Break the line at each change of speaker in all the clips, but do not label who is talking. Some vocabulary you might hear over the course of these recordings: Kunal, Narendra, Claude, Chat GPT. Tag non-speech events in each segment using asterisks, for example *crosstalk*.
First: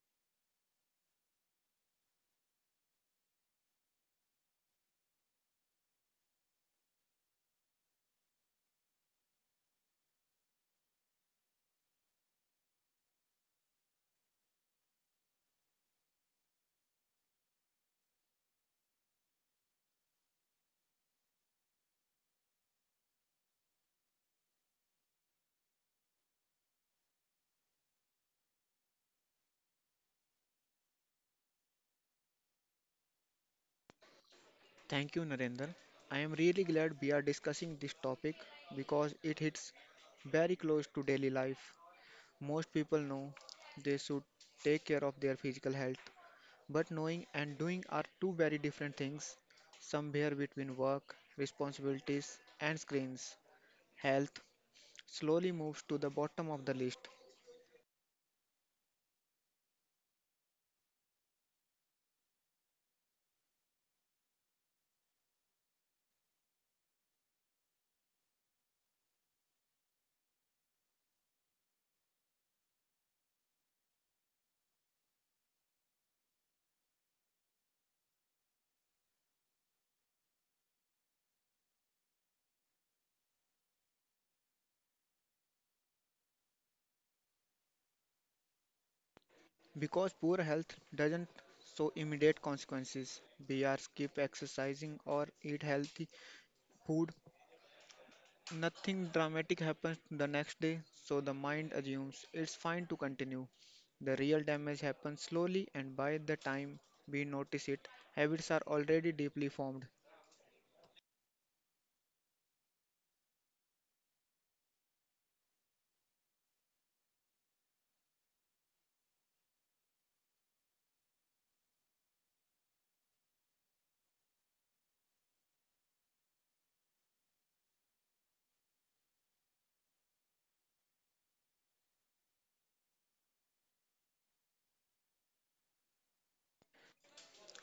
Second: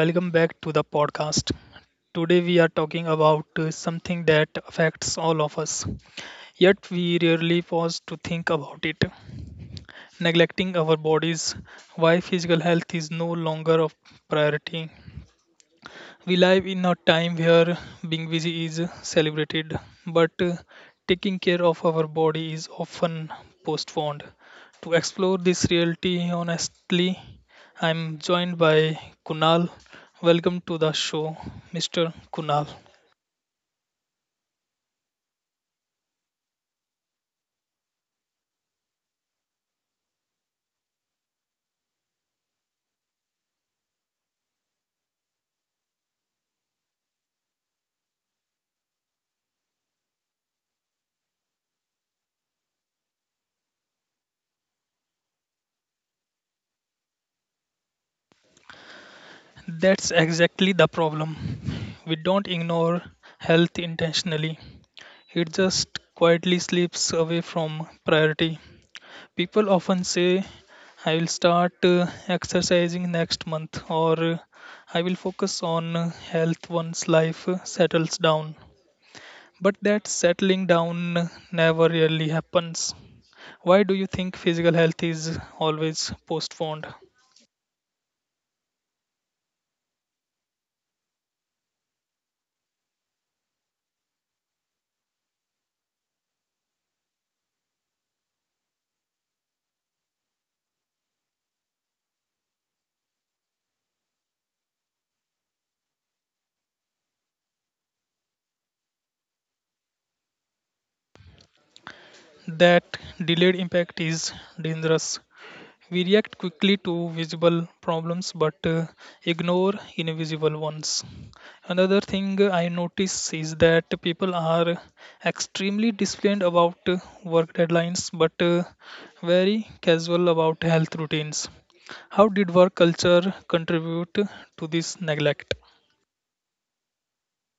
Welcome back to the podcast. Today, we are talking about something that affects all of us, yet, we rarely pause to think about it. Neglecting our bodies, why physical health is no longer a priority. We live in a time where being busy is celebrated, but taking care of our body is often postponed. To explore this reality honestly, I'm joined by Kunal. Welcome to the show, Mr. Kunal.
Thank you, Narendra. I am really glad we are discussing this topic because it hits very close to daily life. Most people know they should take care of their physical health, but knowing and doing are two very different things, somewhere between work, responsibilities, and screens. Health slowly moves to the bottom of the list
That's exactly the problem. We don't ignore health intentionally, it just quietly slips away from priority. People often say, I will start exercising next month, or I will focus on health once life settles down. But that settling down never really happens. Why do you think physical health is always postponed?
because poor health doesn't show immediate consequences. We are skip exercising or eat healthy food. Nothing dramatic happens the next day, so the mind assumes it's fine to continue. The real damage happens slowly, and by the time we notice it, habits are already deeply formed.
That delayed impact is dangerous. We react quickly to visible problems but ignore invisible ones. Another thing I notice is that people are extremely disciplined about work deadlines but very casual about health routines. How did work culture contribute to this neglect?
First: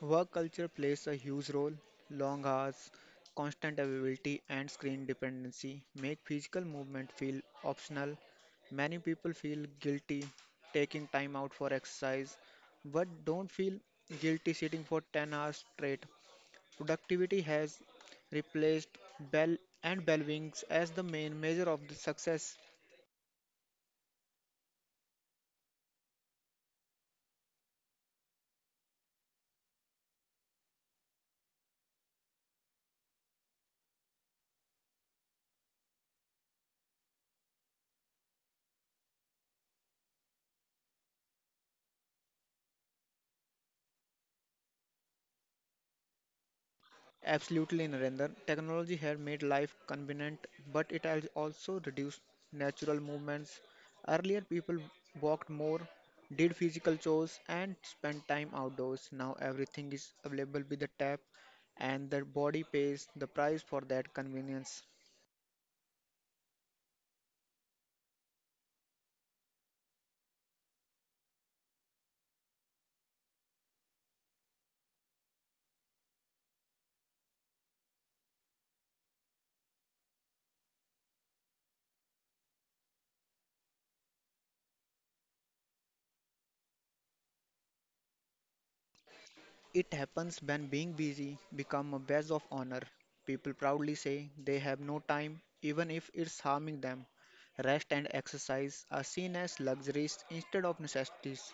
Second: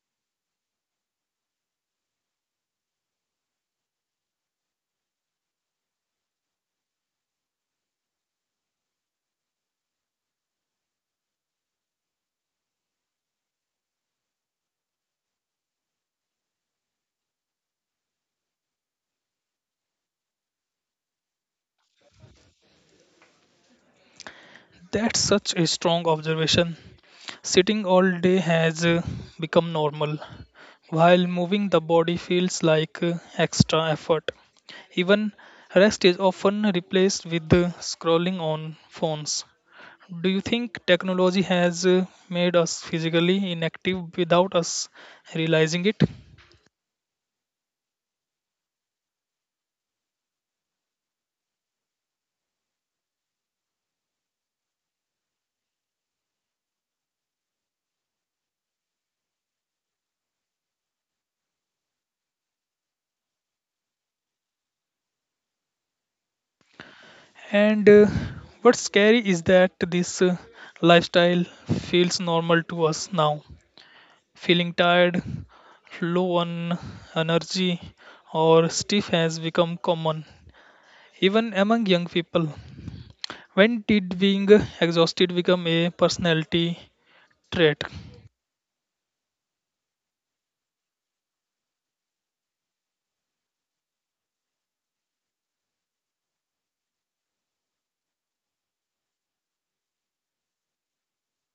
Work culture plays a huge role. Long hours, constant availability, and screen dependency make physical movement feel optional. Many people feel guilty taking time out for exercise, but don't feel guilty sitting for 10 hours straight. Productivity has replaced bell and bell wings as the main measure of the success.
That's such a strong observation. Sitting all day has become normal, while moving the body feels like extra effort. Even rest is often replaced with scrolling on phones. Do you think technology has made us physically inactive without us realizing it?
Absolutely, Narendra. Technology has made life convenient, but it has also reduced natural movements. Earlier, people walked more, did physical chores, and spent time outdoors. Now, everything is available with a tap, and the body pays the price for that convenience.
And what's scary is that this lifestyle feels normal to us now. Feeling tired, low on energy, or stiff has become common, even among young people. When did being exhausted become a personality trait?
It happens when being busy become a badge of honor. People proudly say they have no time, even if it's harming them. Rest and exercise are seen as luxuries instead of necessities.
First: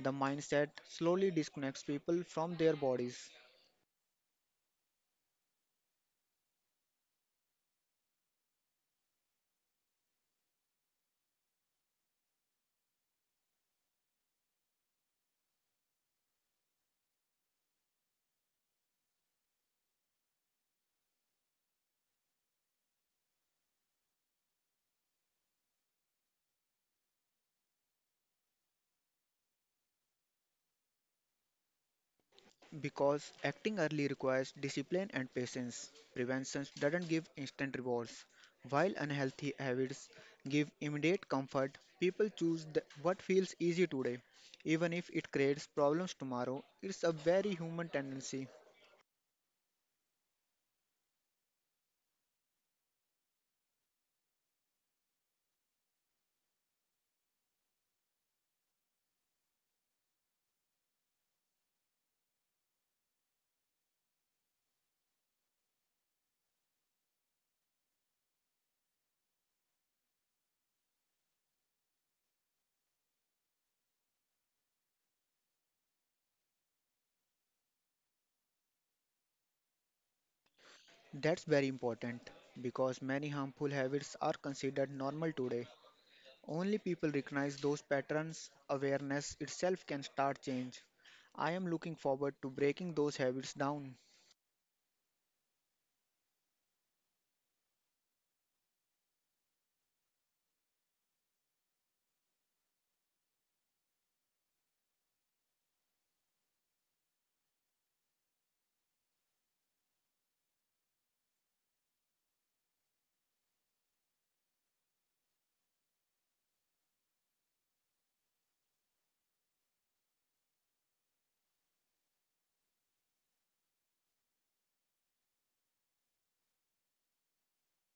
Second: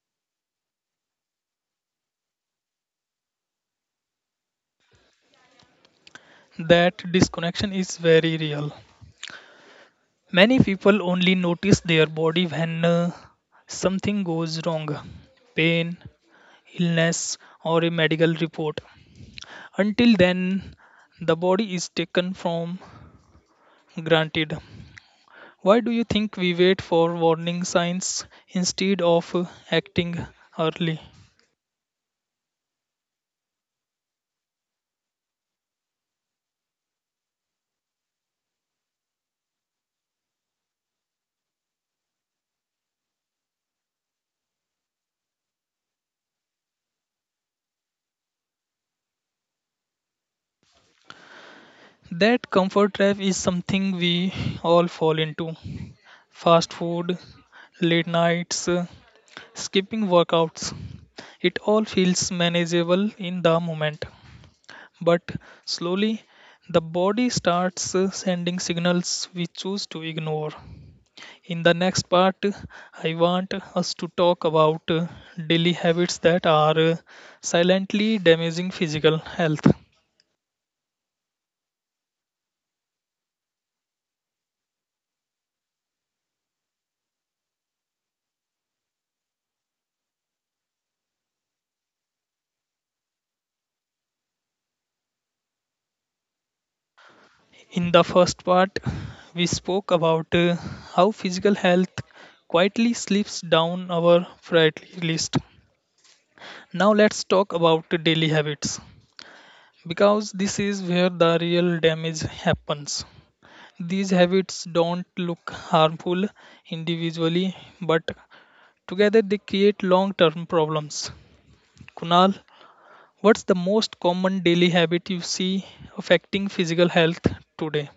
The mindset slowly disconnects people from their bodies.
That disconnection is very real. Many people only notice their body when something goes wrong: pain, illness, or a medical report. Until then, the body is taken from granted. Why do you think we wait for warning signs instead of acting early?
Because acting early requires discipline and patience. Prevention doesn't give instant rewards. While unhealthy habits give immediate comfort, people choose what feels easy today, even if it creates problems tomorrow. It's a very human tendency.
That comfort trap is something we all fall into. Fast food, late nights, skipping workouts. It all feels manageable in the moment. But slowly, the body starts sending signals we choose to ignore. In the next part, I want us to talk about daily habits that are silently damaging physical health.
That's very important because many harmful habits are considered normal today. Only people recognize those patterns, awareness itself can start change. I am looking forward to breaking those habits down.
In the first part, we spoke about how physical health quietly slips down our priority list. Now let's talk about daily habits because this is where the real damage happens. These habits don't look harmful individually, but together, they create long term problems. Kunal, what's the most common daily habit you see affecting physical health today?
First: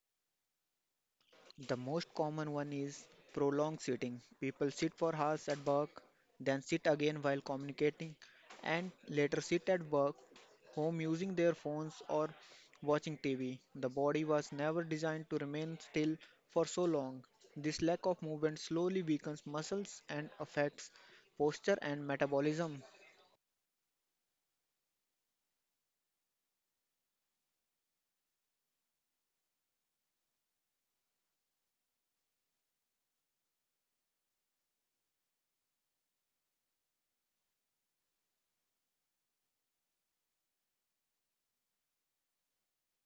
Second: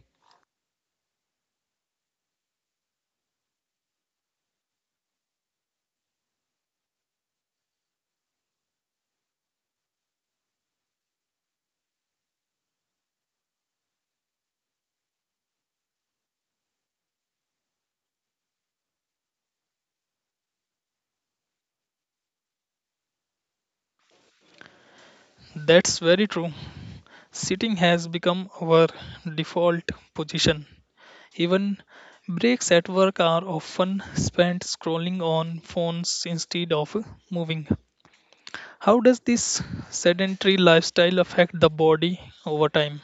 The most common one is prolonged sitting. People sit for hours at work, then sit again while communicating, and later sit at work, home using their phones or watching TV. The body was never designed to remain still for so long. This lack of movement slowly weakens muscles and affects posture and metabolism.
That's very true. Sitting has become our default position. Even breaks at work are often spent scrolling on phones instead of moving. How does this sedentary lifestyle affect the body over time?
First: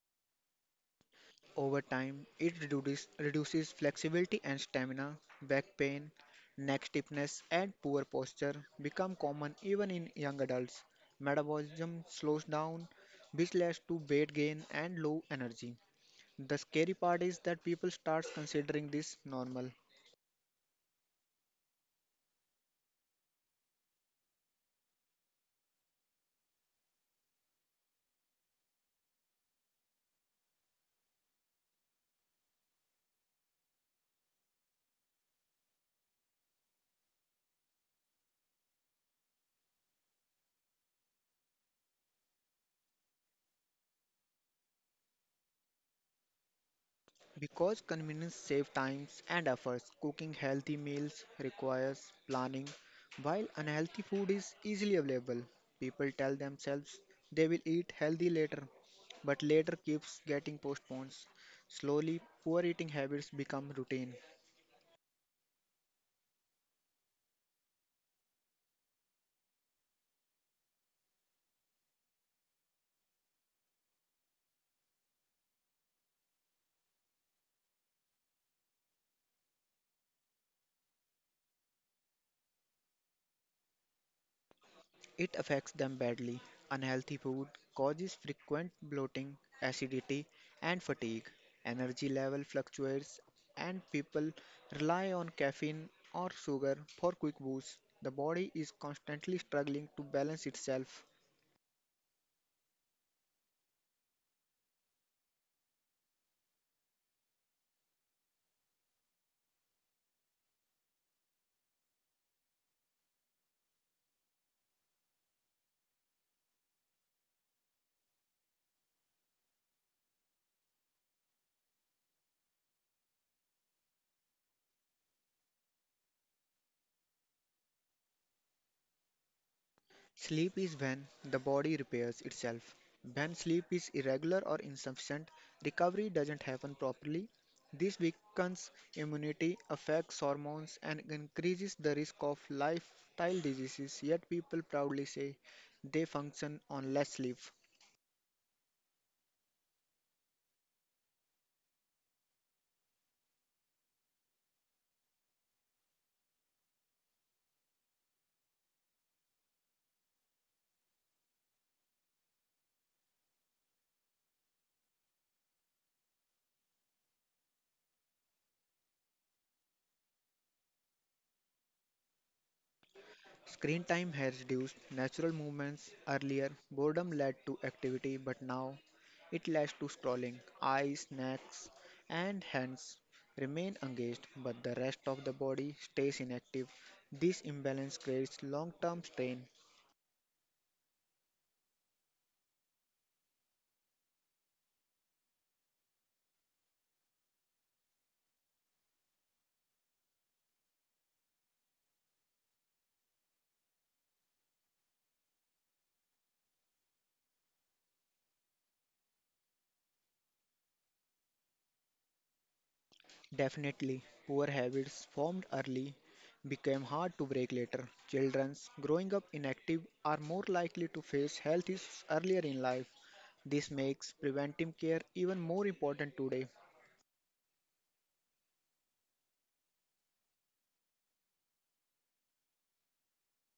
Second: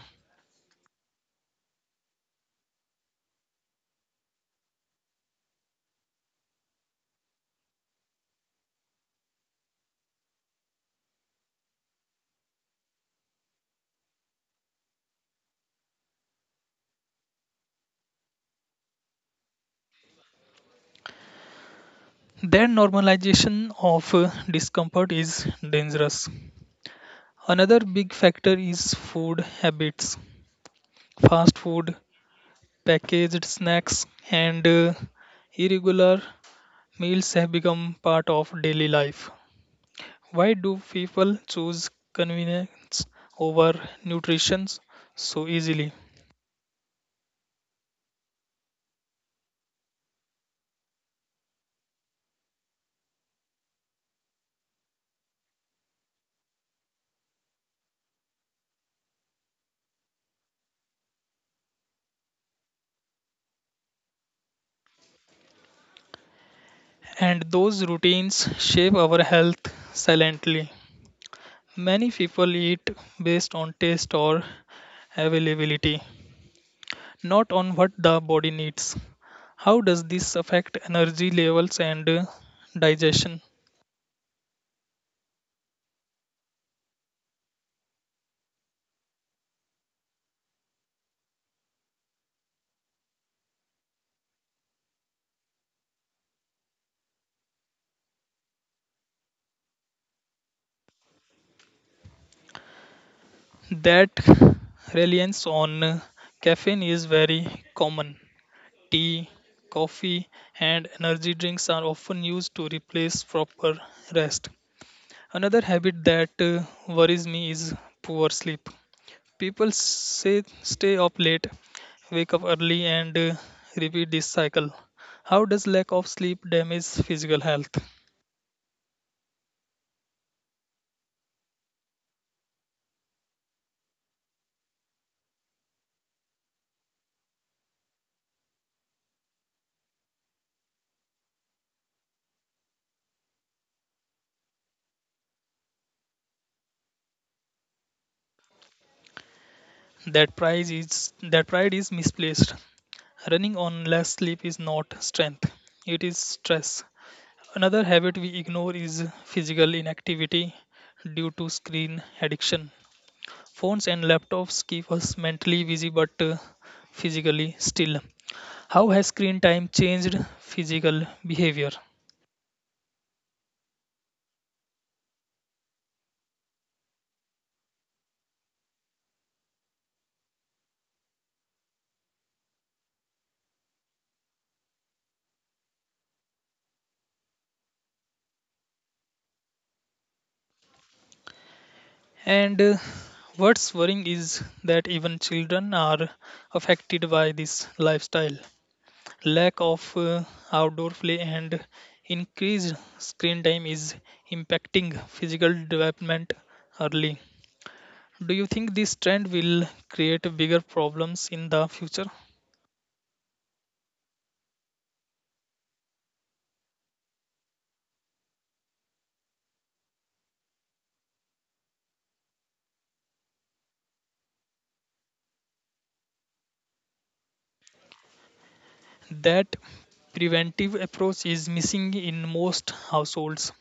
Over time, it reduces flexibility and stamina. Back pain, neck stiffness, and poor posture become common even in young adults. Metabolism slows down, which leads to weight gain and low energy. The scary part is that people start considering this normal.
Their normalization of discomfort is dangerous. Another big factor is food habits. Fast food, packaged snacks, and irregular meals have become part of daily life. Why do people choose convenience over nutrition so easily?
Because convenience saves times and efforts, cooking healthy meals requires planning, while unhealthy food is easily available. People tell themselves they will eat healthy later, but later keeps getting postponed. Slowly, poor eating habits become routine.
And those routines shape our health silently. Many people eat based on taste or availability, not on what the body needs. How does this affect energy levels and digestion?
It affects them badly. Unhealthy food causes frequent bloating, acidity, and fatigue. Energy level fluctuates, and people rely on caffeine or sugar for quick boosts. The body is constantly struggling to balance itself.
That reliance on caffeine is very common. Tea, coffee, and energy drinks are often used to replace proper rest. Another habit that worries me is poor sleep. People say stay up late, wake up early, and repeat this cycle. How does lack of sleep damage physical health?
Sleep is when the body repairs itself. When sleep is irregular or insufficient, recovery doesn't happen properly. This weakens immunity, affects hormones, and increases the risk of lifestyle diseases. Yet people proudly say they function on less sleep.
That pride is misplaced. Running on less sleep is not strength. It is stress. Another habit we ignore is physical inactivity due to screen addiction. Phones and laptops keep us mentally busy but physically still. How has screen time changed physical behavior?
Screen time has reduced natural movements. Earlier, boredom led to activity, but now it leads to scrolling. Eyes, necks, and hands remain engaged, but the rest of the body stays inactive. This imbalance creates long term strain.
And what's worrying is that even children are affected by this lifestyle. Lack of outdoor play and increased screen time is impacting physical development early. Do you think this trend will create bigger problems in the future?
Definitely, poor habits formed early became hard to break later. Children growing up inactive are more likely to face health issues earlier in life. This makes preventive care even more important today.
That preventive approach is missing in most households.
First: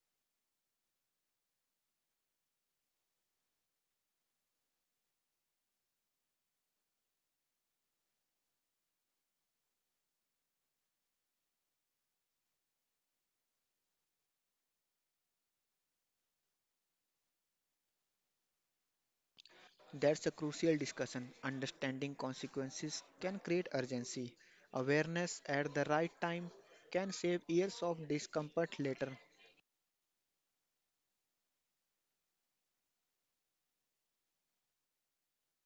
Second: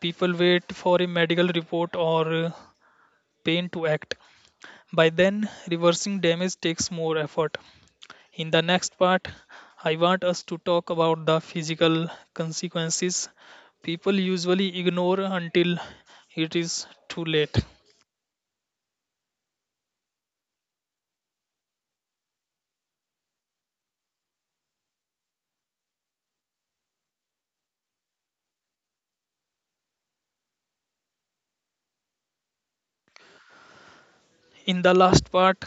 People wait for a medical report or pain to act. By then, reversing damage takes more effort. In the next part, I want us to talk about the physical consequences people usually ignore until it is too late.
That's a crucial discussion. Understanding consequences can create urgency. Awareness at the right time can save years of discomfort later.
In the last part,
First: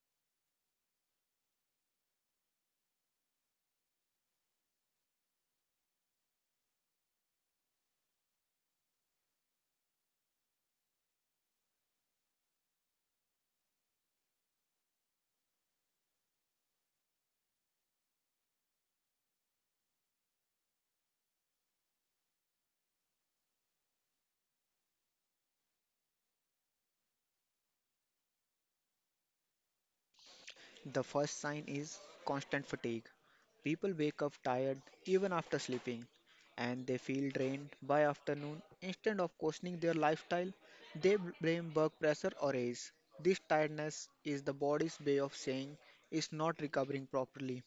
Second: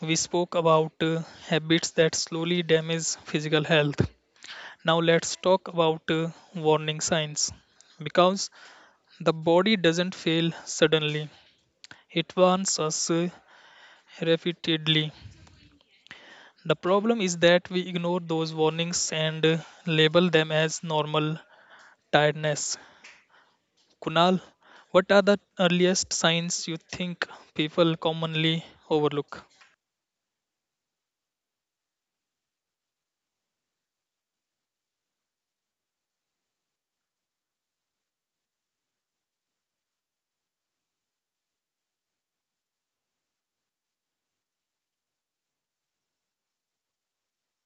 we spoke about habits that slowly damage physical health. Now, let's talk about warning signs because the body doesn't fail suddenly, it warns us repeatedly. The problem is that we ignore those warnings and label them as normal tiredness. Kunal, what are the earliest signs you think people commonly overlook?
The first sign is constant fatigue. People wake up tired even after sleeping, and they feel drained by afternoon. Instead of questioning their lifestyle, they blame work pressure or age. This tiredness is the body's way of saying it's not recovering properly.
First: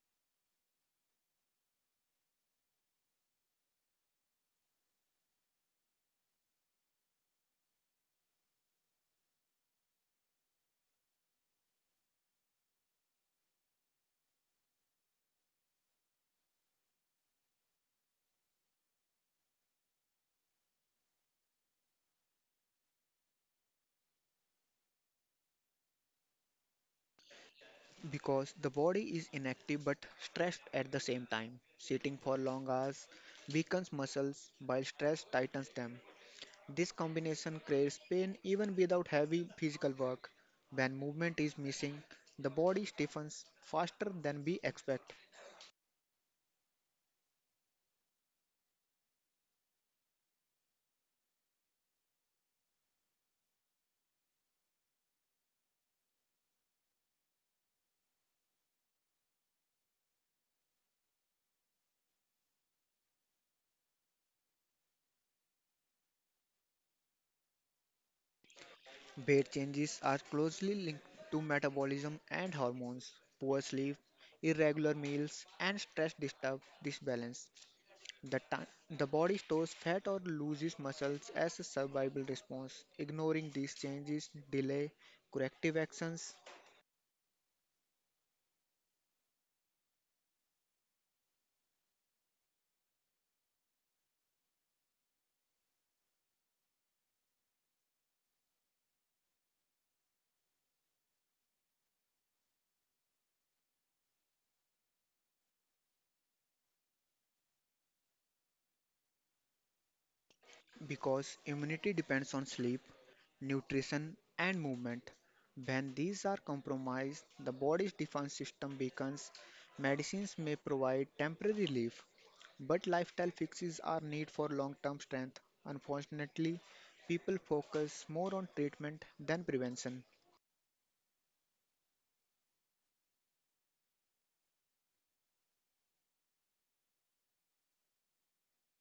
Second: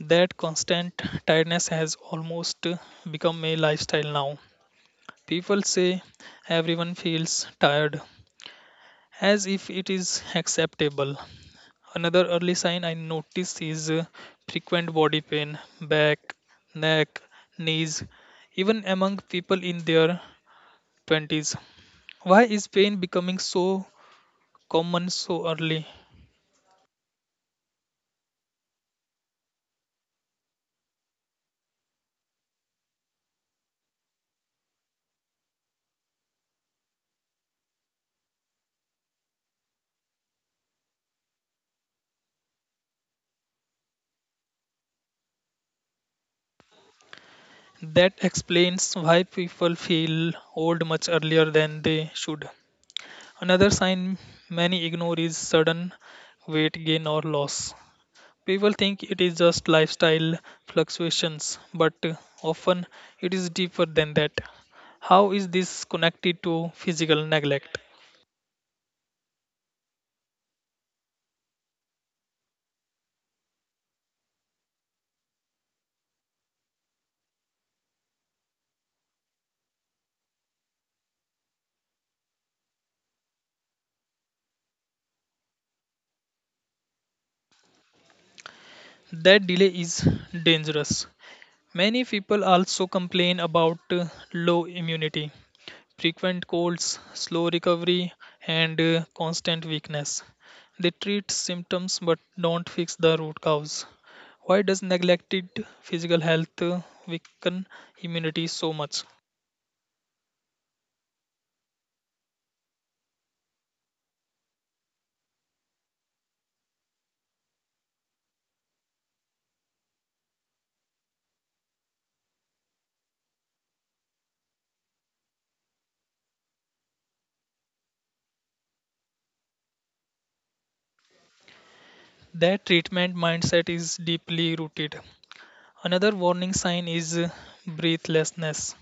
That constant tiredness has almost become a lifestyle now. People say everyone feels tired as if it is acceptable. Another early sign I notice is frequent body pain, back, neck, knees, even among people in their 20s. Why is pain becoming so common so early?
Because the body is inactive but stressed at the same time. Sitting for long hours weakens muscles while stress tightens them. This combination creates pain even without heavy physical work. When movement is missing, the body stiffens faster than we expect.
That explains why people feel old much earlier than they should. Another sign many ignore is sudden weight gain or loss. People think it is just lifestyle fluctuations, but often it is deeper than that. How is this connected to physical neglect?
Weight changes are closely linked to metabolism and hormones. Poor sleep, irregular meals, and stress disturb this balance. The body stores fat or loses muscles as a survival response. Ignoring these changes delay corrective actions
That delay is dangerous. Many people also complain about low immunity, frequent colds, slow recovery, and constant weakness. They treat symptoms but don't fix the root cause. Why does neglected physical health weaken immunity so much?
because immunity depends on sleep, nutrition, and movement. When these are compromised, the body's defense system weakens. Medicines may provide temporary relief, but lifestyle fixes are need for long-term strength. Unfortunately, people focus more on treatment than prevention.
Their treatment mindset is deeply rooted. Another warning sign is breathlessness.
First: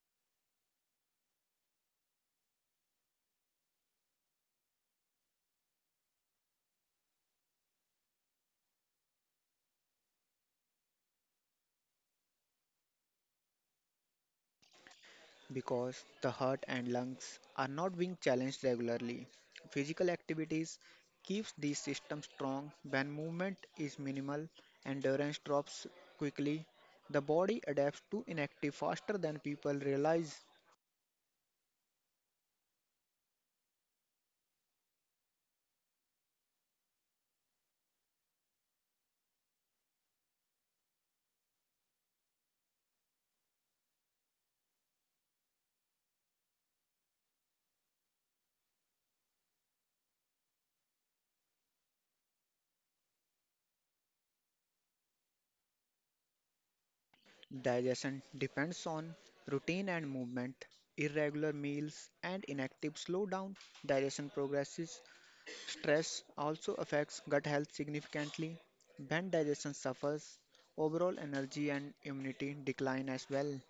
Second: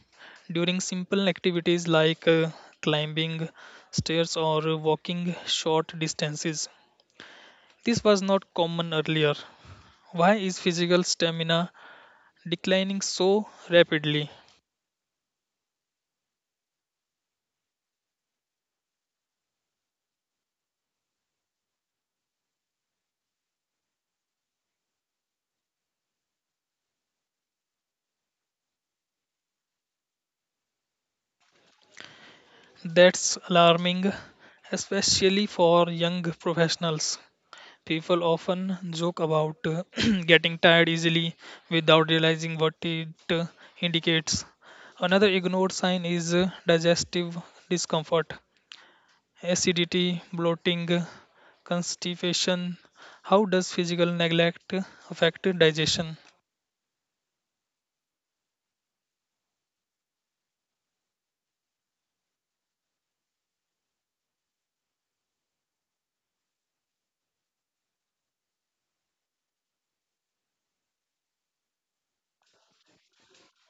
During simple activities like climbing stairs or walking short distances, this was not common earlier. Why is physical stamina declining so rapidly?
Because the heart and lungs are not being challenged regularly. Physical activities keeps these systems strong when movement is minimal, endurance drops quickly, the body adapts to inactive faster than people realize.
That's alarming, especially for young professionals. People often joke about *clears throat* getting tired easily without realizing what it indicates. Another ignored sign is digestive discomfort, acidity, bloating, constipation. How does physical neglect affect digestion?
Digestion depends on routine and movement. Irregular meals and inactive slow down digestion progresses. Stress also affects gut health significantly. Bad digestion suffers, overall energy and immunity decline as well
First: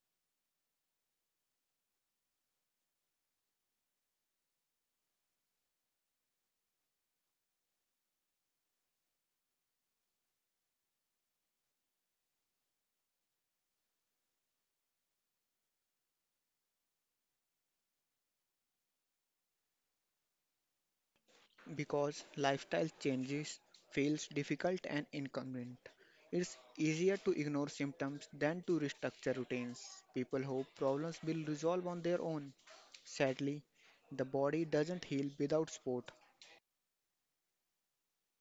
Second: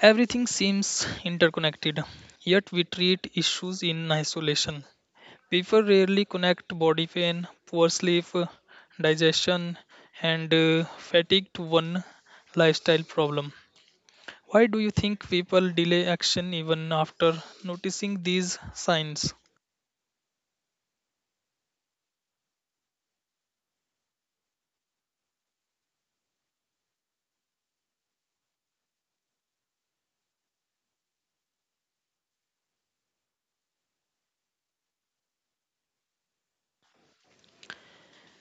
Everything seems interconnected, yet we treat issues in isolation. People rarely connect body pain, poor sleep, digestion, and fatigue to one lifestyle problem. Why do you think people delay action even after noticing these signs?
because lifestyle changes feels difficult and inconvenient. It's easier to ignore symptoms than to restructure routines. People hope problems will resolve on their own. Sadly, the body doesn't heal without support.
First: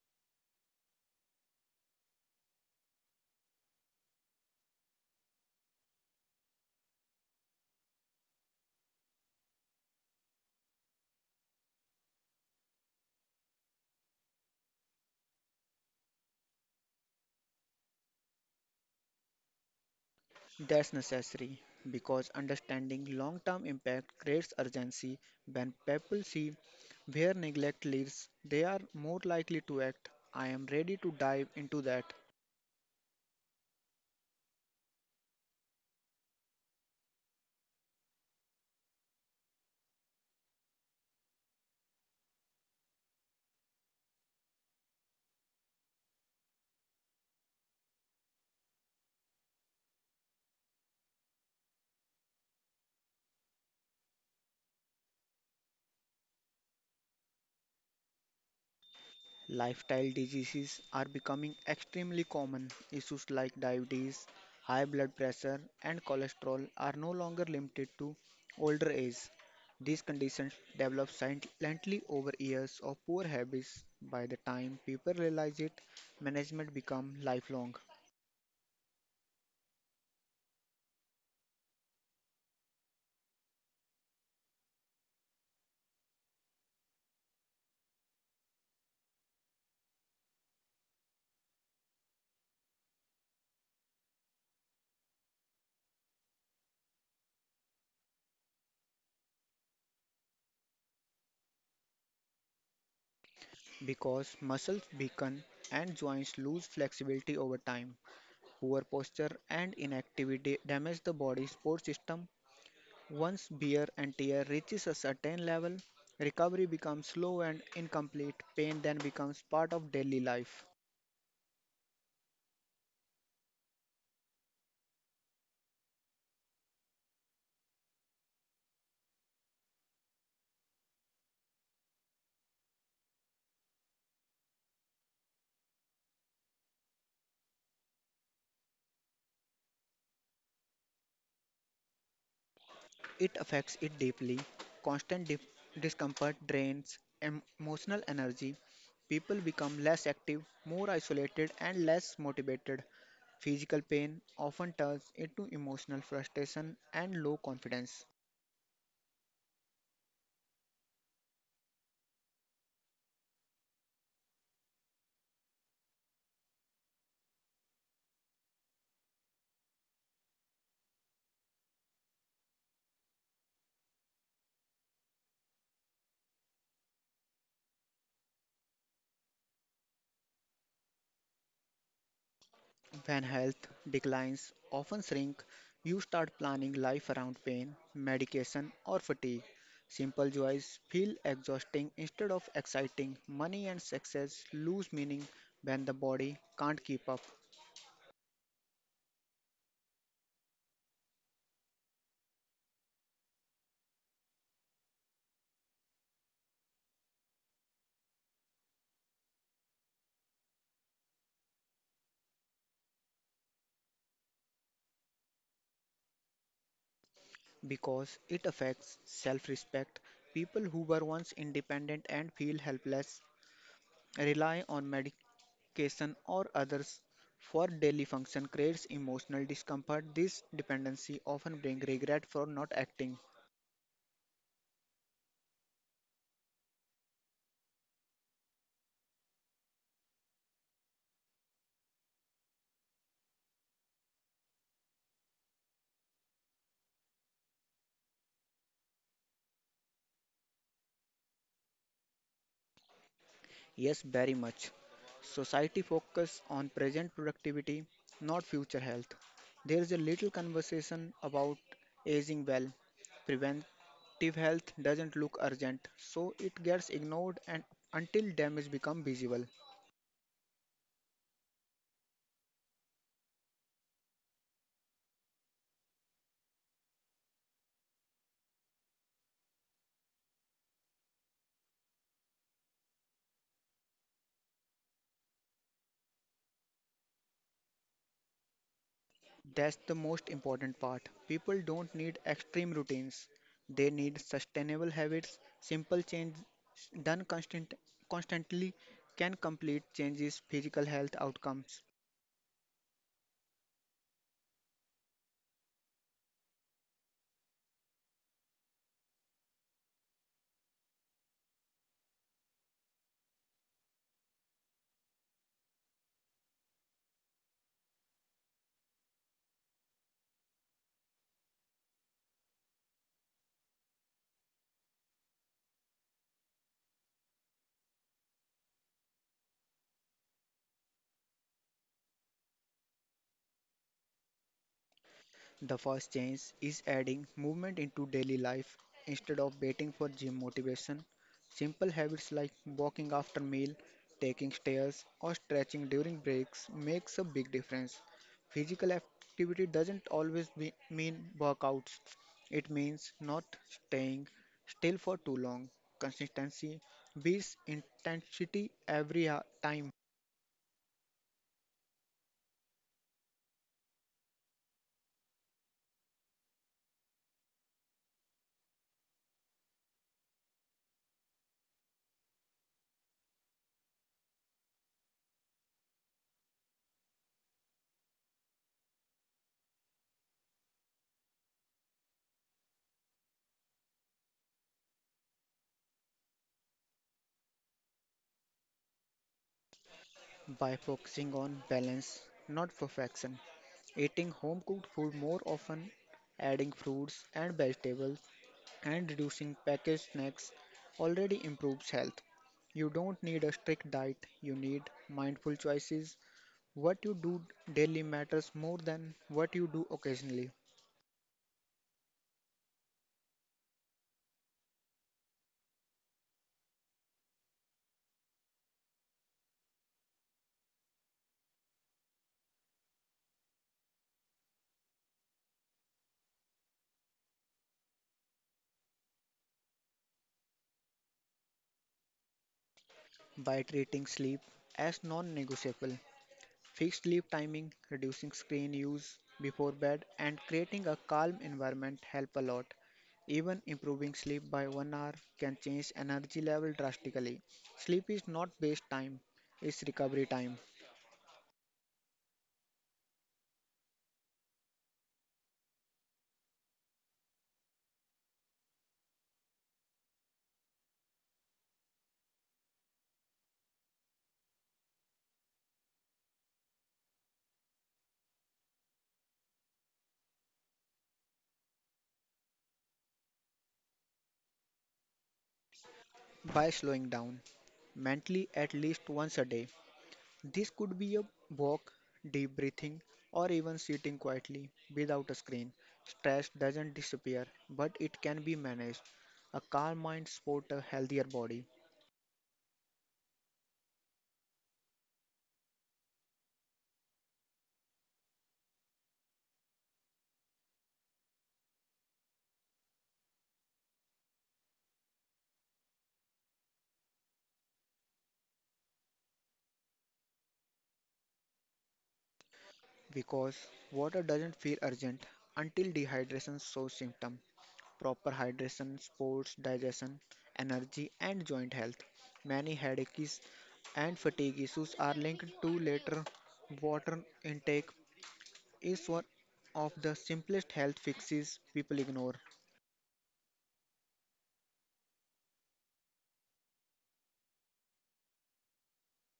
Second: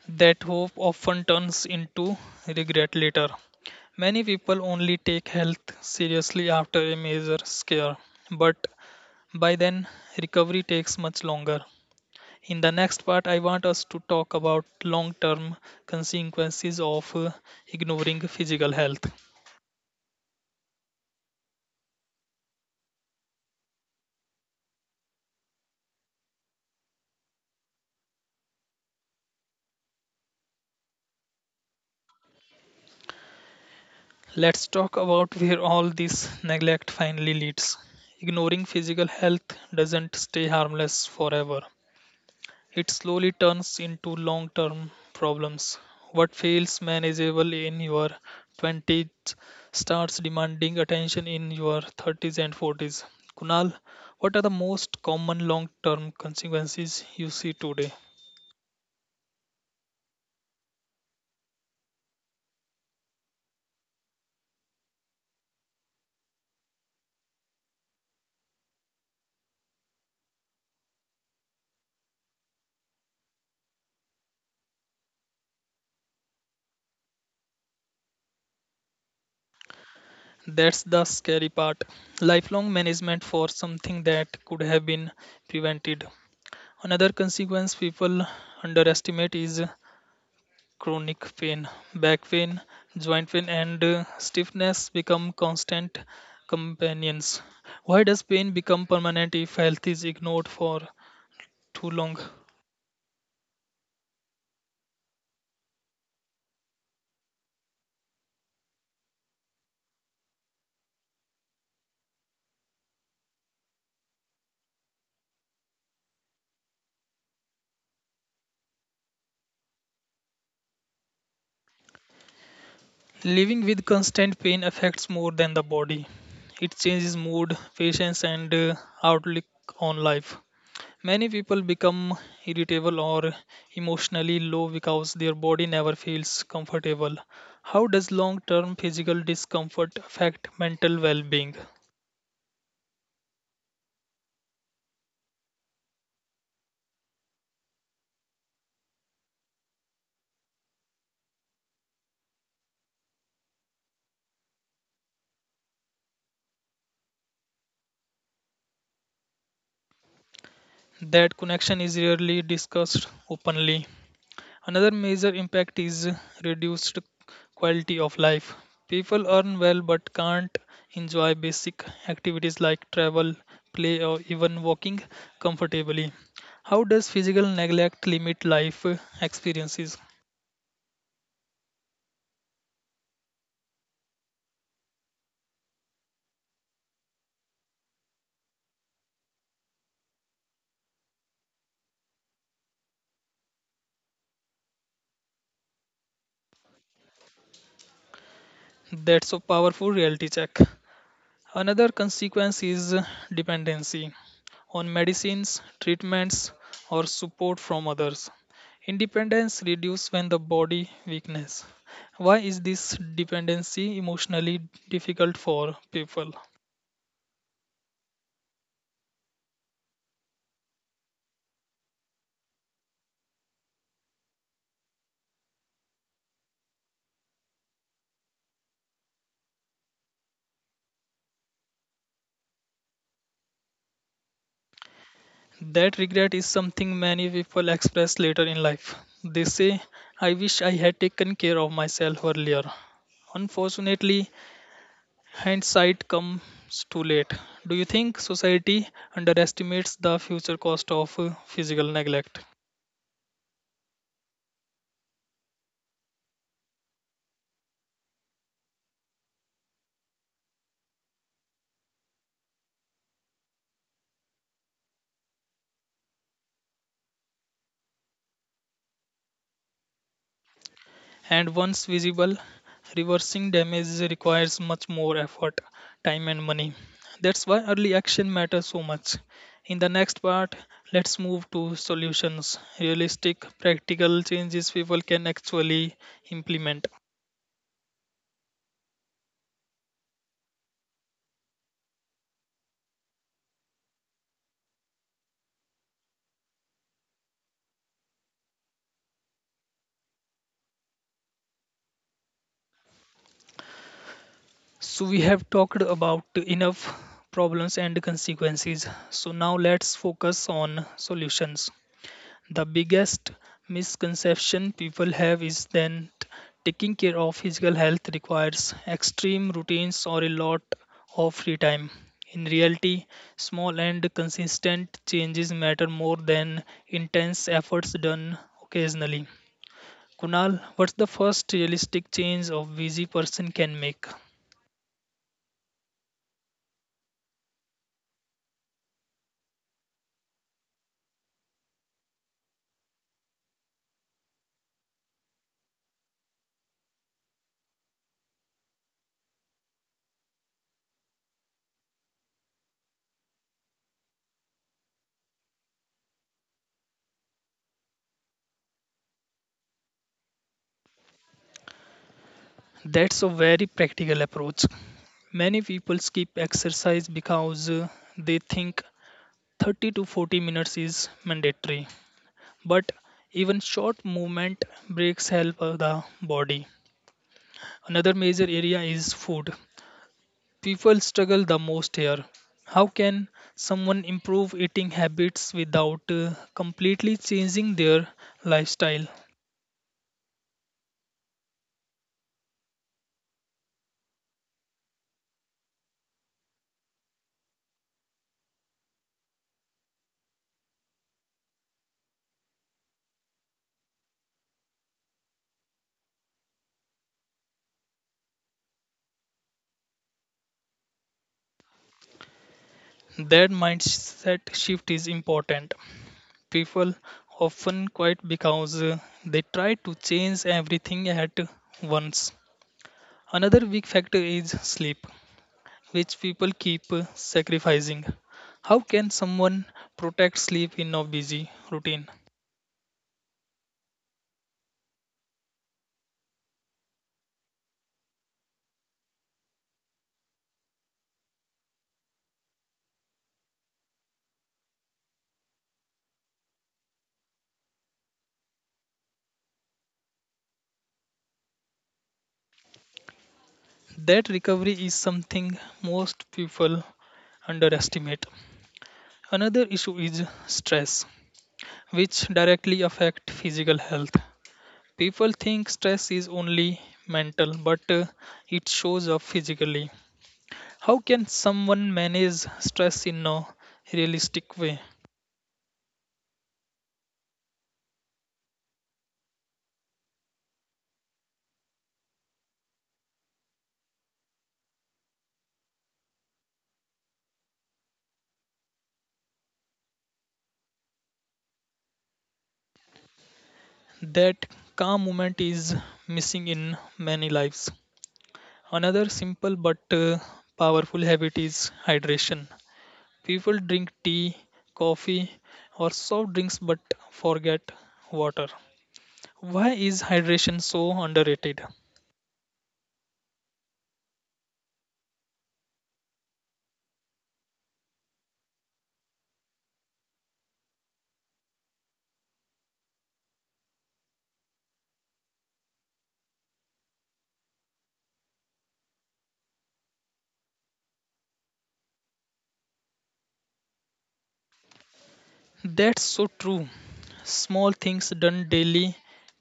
That hope often turns into regret later. Many people only take health seriously after a major scare, but by then recovery takes much longer. In the next part, I want us to talk about long term consequences of ignoring physical health.
That's necessary because understanding long term impact creates urgency. When people see where neglect leads, they are more likely to act. I am ready to dive into that.
Let's talk about where all this neglect finally leads. Ignoring physical health doesn't stay harmless forever, it slowly turns into long term problems. What feels manageable in your 20s starts demanding attention in your 30s and 40s. Kunal, what are the most common long term consequences you see today?
Lifestyle diseases are becoming extremely common. Issues like diabetes, high blood pressure, and cholesterol are no longer limited to older age. These conditions develop silently over years of poor habits. By the time people realize it, management becomes lifelong
That's the scary part. Lifelong management for something that could have been prevented. Another consequence people underestimate is chronic pain. Back pain, joint pain, and stiffness become constant companions. Why does pain become permanent if health is ignored for too long?
because muscles weaken and joints lose flexibility over time. Poor posture and inactivity damage the body's support system. Once beer and tear reaches a certain level, recovery becomes slow and incomplete. Pain then becomes part of daily life.
Living with constant pain affects more than the body. It changes mood, patience, and outlook on life. Many people become irritable or emotionally low because their body never feels comfortable. How does long term physical discomfort affect mental well being?
It affects it deeply. Constant discomfort drains emotional energy. People become less active, more isolated, and less motivated. Physical pain often turns into emotional frustration and low confidence.
That connection is rarely discussed openly. Another major impact is reduced quality of life. People earn well but can't enjoy basic activities like travel, play, or even walking comfortably. How does physical neglect limit life experiences?
When health declines, often shrink, you start planning life around pain, medication, or fatigue. Simple joys feel exhausting instead of exciting. Money and success lose meaning when the body can't keep up
That's a powerful reality check. Another consequence is dependency on medicines, treatments, or support from others. Independence reduces when the body weakness. Why is this dependency emotionally difficult for people?
because it affects self respect. People who were once independent and feel helpless rely on medication or others for daily function creates emotional discomfort. This dependency often brings regret for not acting.
That regret is something many people express later in life. They say, I wish I had taken care of myself earlier. Unfortunately, hindsight comes too late. Do you think society underestimates the future cost of physical neglect?
Yes, very much. Society focus on present productivity, not future health. There is a little conversation about aging well. Preventive health doesn't look urgent, so it gets ignored and until damage become visible.
And once visible, reversing damage requires much more effort, time, and money. That's why early action matters so much. In the next part, let's move to solutions realistic, practical changes people can actually implement.
That's the most important part. People don't need extreme routines. They need sustainable habits. Simple change done constantly can complete changes physical health outcomes.
So we have talked about enough problems and consequences. So now let's focus on solutions. The biggest misconception people have is that taking care of physical health requires extreme routines or a lot of free time. In reality, small and consistent changes matter more than intense efforts done occasionally. Kunal, what's the first realistic change a busy person can make?
The first change is adding movement into daily life instead of waiting for gym motivation. Simple habits like walking after meal, taking stairs, or stretching during breaks makes a big difference. Physical activity doesn't always be, mean workouts. It means not staying still for too long. Consistency beats intensity time
That's a very practical approach. Many people skip exercise because they think 30 to 40 minutes is mandatory. But even short movement breaks help the body. Another major area is food. People struggle the most here. How can someone improve eating habits without completely changing their lifestyle?
by focusing on balance, not perfection. Eating home cooked food more often, adding fruits and vegetables, and reducing packaged snacks already improves health. You don't need a strict diet, you need mindful choices. What you do daily matters more than what you do occasionally.
That mindset shift is important. People often quit because they try to change everything at once. Another big factor is sleep, which people keep sacrificing. How can someone protect sleep in a busy routine?
By treating sleep as non negotiable, fixed sleep timing, reducing screen use before bed, and creating a calm environment help a lot. Even improving sleep by one hour can change energy level drastically. Sleep is not waste time, it's recovery time
That recovery is something most people underestimate. Another issue is stress, which directly affect physical health. People think stress is only mental, but it shows up physically. How can someone manage stress in a realistic way?
by slowing down mentally at least once a day. This could be a walk, deep breathing, or even sitting quietly without a screen. Stress doesn't disappear, but it can be managed. A calm mind supports a healthier body.
That calm moment is missing in many lives. Another simple but powerful habit is hydration. People drink tea, coffee, or soft drinks but forget water. Why is hydration so underrated?
Because water doesn't feel urgent until dehydration shows symptom. Proper hydration, supports digestion, energy, and joint health. Many headaches and fatigue issues are linked to later water intake is one of the simplest health fixes people ignore.
That's so true. Small things done daily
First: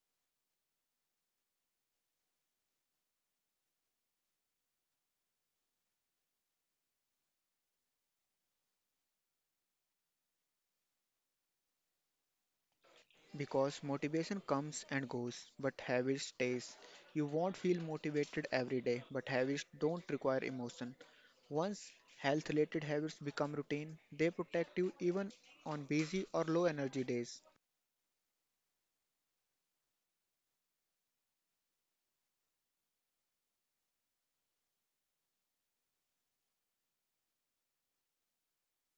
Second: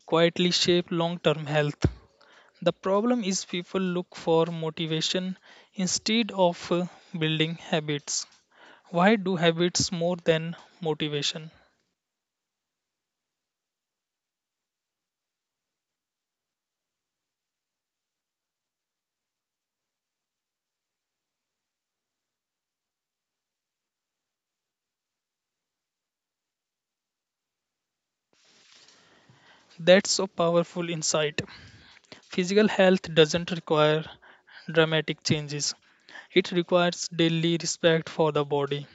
quietly shape long term health. The problem is people look for motivation instead of building habits. Why do habits more than motivation?
Because motivation comes and goes, but habit stays. You won't feel motivated every day, but habits don't require emotion. Once health related habits become routine, they protect you even on busy or low energy days.
That's a powerful insight. Physical health doesn't require dramatic changes. It requires daily respect for the body.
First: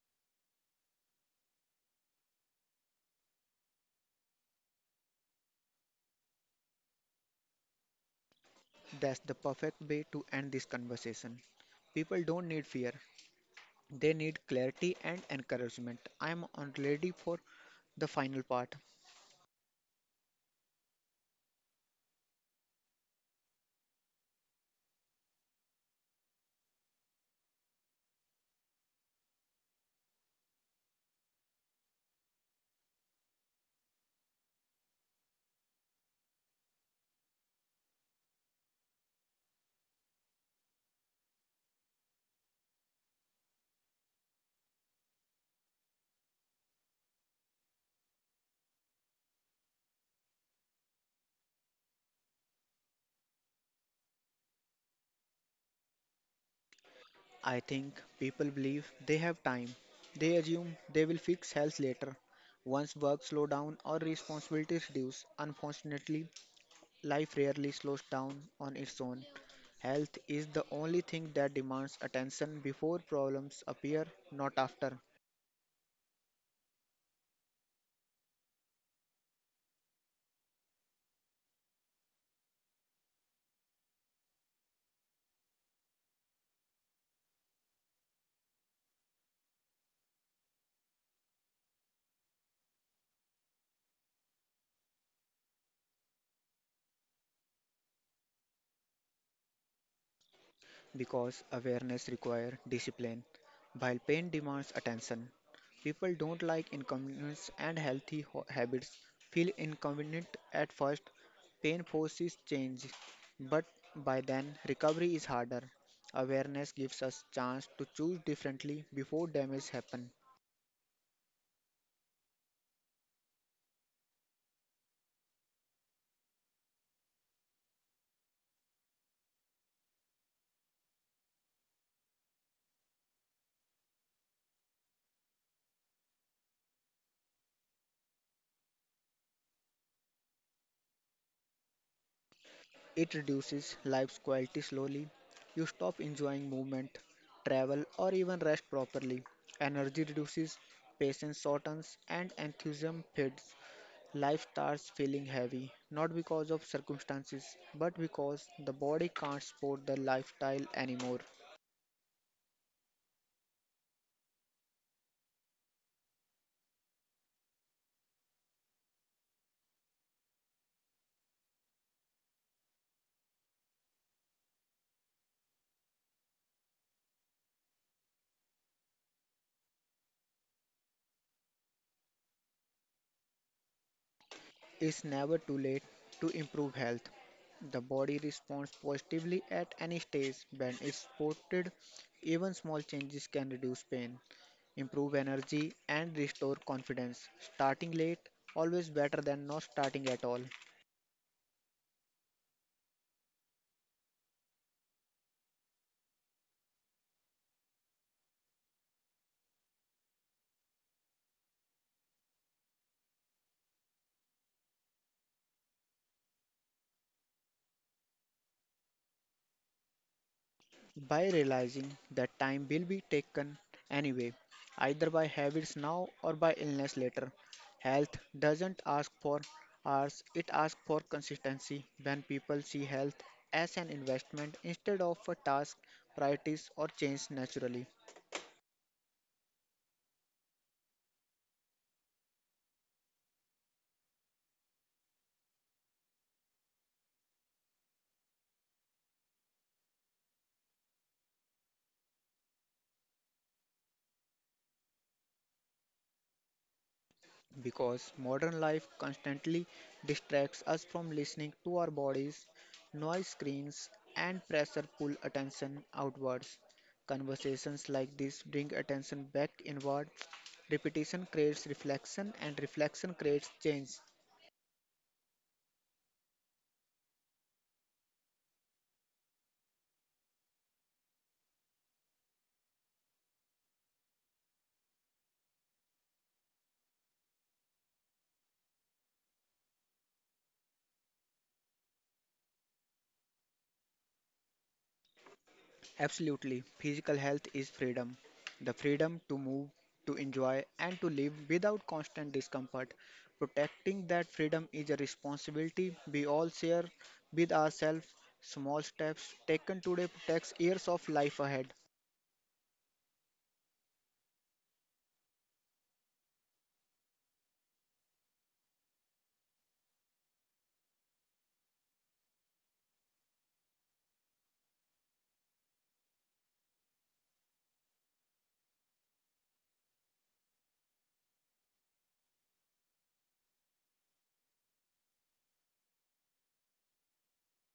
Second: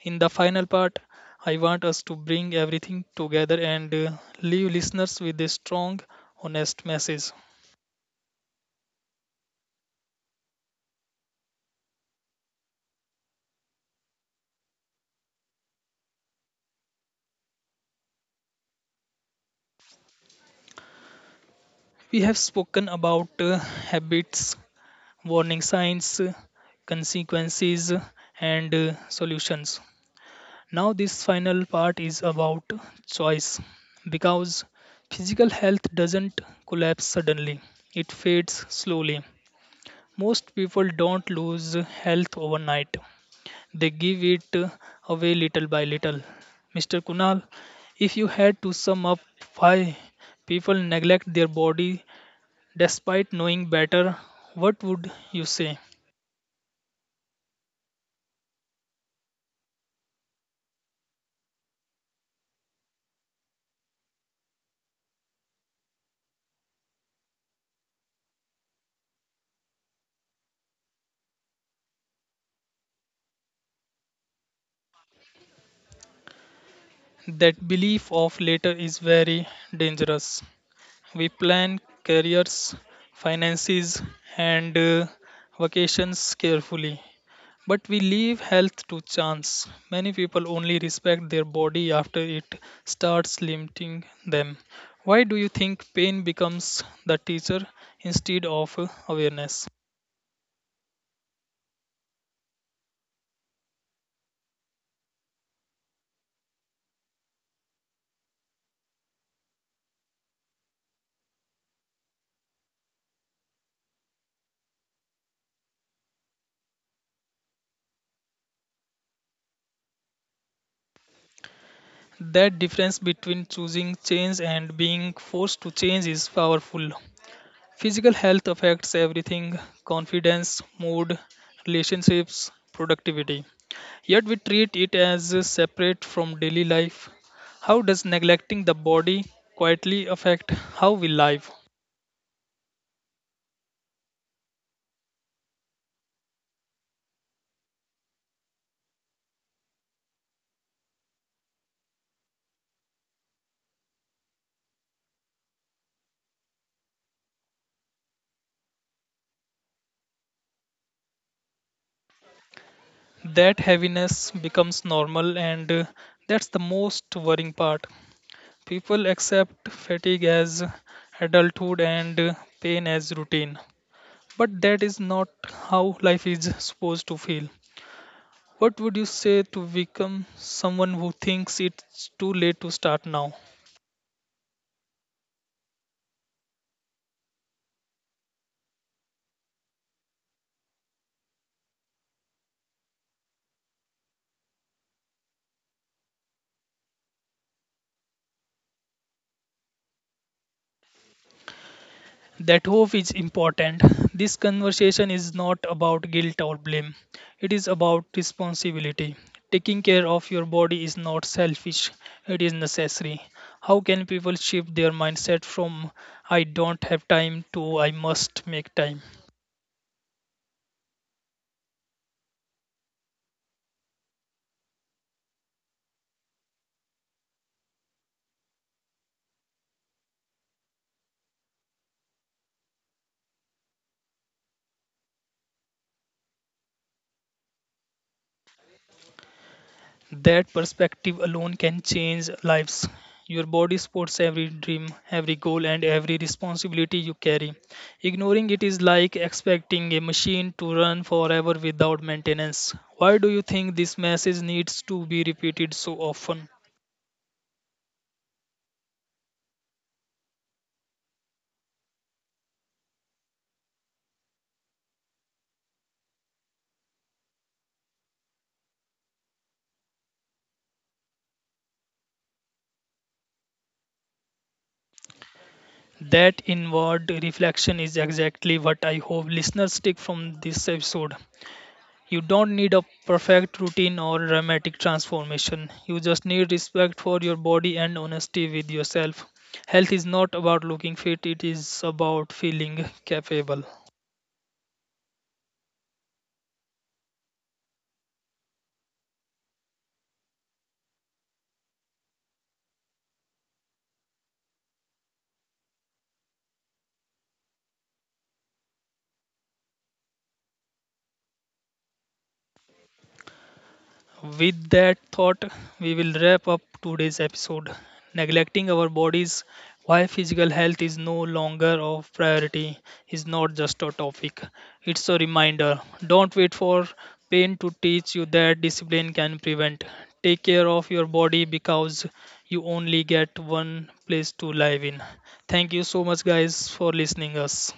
In the final part, I want us to bring everything together and leave listeners with a strong, honest message.
That's the perfect way to end this conversation. People don't need fear, they need clarity and encouragement. I'm on ready for the final part.
We have spoken about habits, warning signs, consequences, and solutions. Now, this final part is about choice because physical health doesn't collapse suddenly, it fades slowly. Most people don't lose health overnight, they give it away little by little. Mr. Kunal, if you had to sum up why people neglect their body despite knowing better, what would you say?
I think people believe they have time. They assume they will fix health later. Once work slow down or responsibilities reduce, unfortunately, life rarely slows down on its own. Health is the only thing that demands attention before problems appear, not after.
That belief of later is very dangerous. We plan careers, finances, and vacations carefully, but we leave health to chance. Many people only respect their body after it starts limiting them. Why do you think pain becomes the teacher instead of awareness?
Because awareness requires discipline. While pain demands attention, people don't like inconvenience and healthy habits feel inconvenient at first. Pain forces change, but by then recovery is harder. Awareness gives us chance to choose differently before damage happen.
That difference between choosing change and being forced to change is powerful. Physical health affects everything: confidence, mood, relationships, productivity. Yet we treat it as separate from daily life. How does neglecting the body quietly affect how we live?
It reduces life's quality slowly. You stop enjoying movement, travel, or even rest properly. Energy reduces, patience shortens, and enthusiasm fades. Life starts feeling heavy, not because of circumstances, but because the body can't support the lifestyle anymore.
That heaviness becomes normal, and that's the most worrying part. People accept fatigue as adulthood and pain as routine. But that is not how life is supposed to feel. What would you say to become someone who thinks it's too late to start now?
It's never too late to improve health. The body responds positively at any stage when it's supported. Even small changes can reduce pain, improve energy, and restore confidence. Starting late always better than not starting at all.
That hope is important. This conversation is not about guilt or blame, it is about responsibility. Taking care of your body is not selfish, it is necessary. How can people shift their mindset from I don't have time to I must make time?
By realizing that time will be taken anyway, either by habits now or by illness later. Health doesn't ask for hours, it asks for consistency. When people see health as an investment instead of a task, priorities or change naturally.
That perspective alone can change lives. Your body supports every dream, every goal, and every responsibility you carry. Ignoring it is like expecting a machine to run forever without maintenance. Why do you think this message needs to be repeated so often?
Because modern life constantly distracts us from listening to our bodies, noise screens, and pressure pull attention outwards. Conversations like this bring attention back inward. Repetition creates reflection, and reflection creates change.
That inward reflection is exactly what I hope listeners take from this episode. You don't need a perfect routine or dramatic transformation. You just need respect for your body and honesty with yourself. Health is not about looking fit, it is about feeling capable.
Absolutely. Physical health is freedom. The freedom to move, to enjoy, and to live without constant discomfort. Protecting that freedom is a responsibility we all share with ourselves. Small steps taken today protects years of life ahead.
With that thought, we will wrap up today's episode. Neglecting our bodies, why physical health is no longer of priority, is not just a topic. It's a reminder. Don't wait for pain to teach you that discipline can prevent. Take care of your body because you only get one place to live in. Thank you so much, guys, for listening us.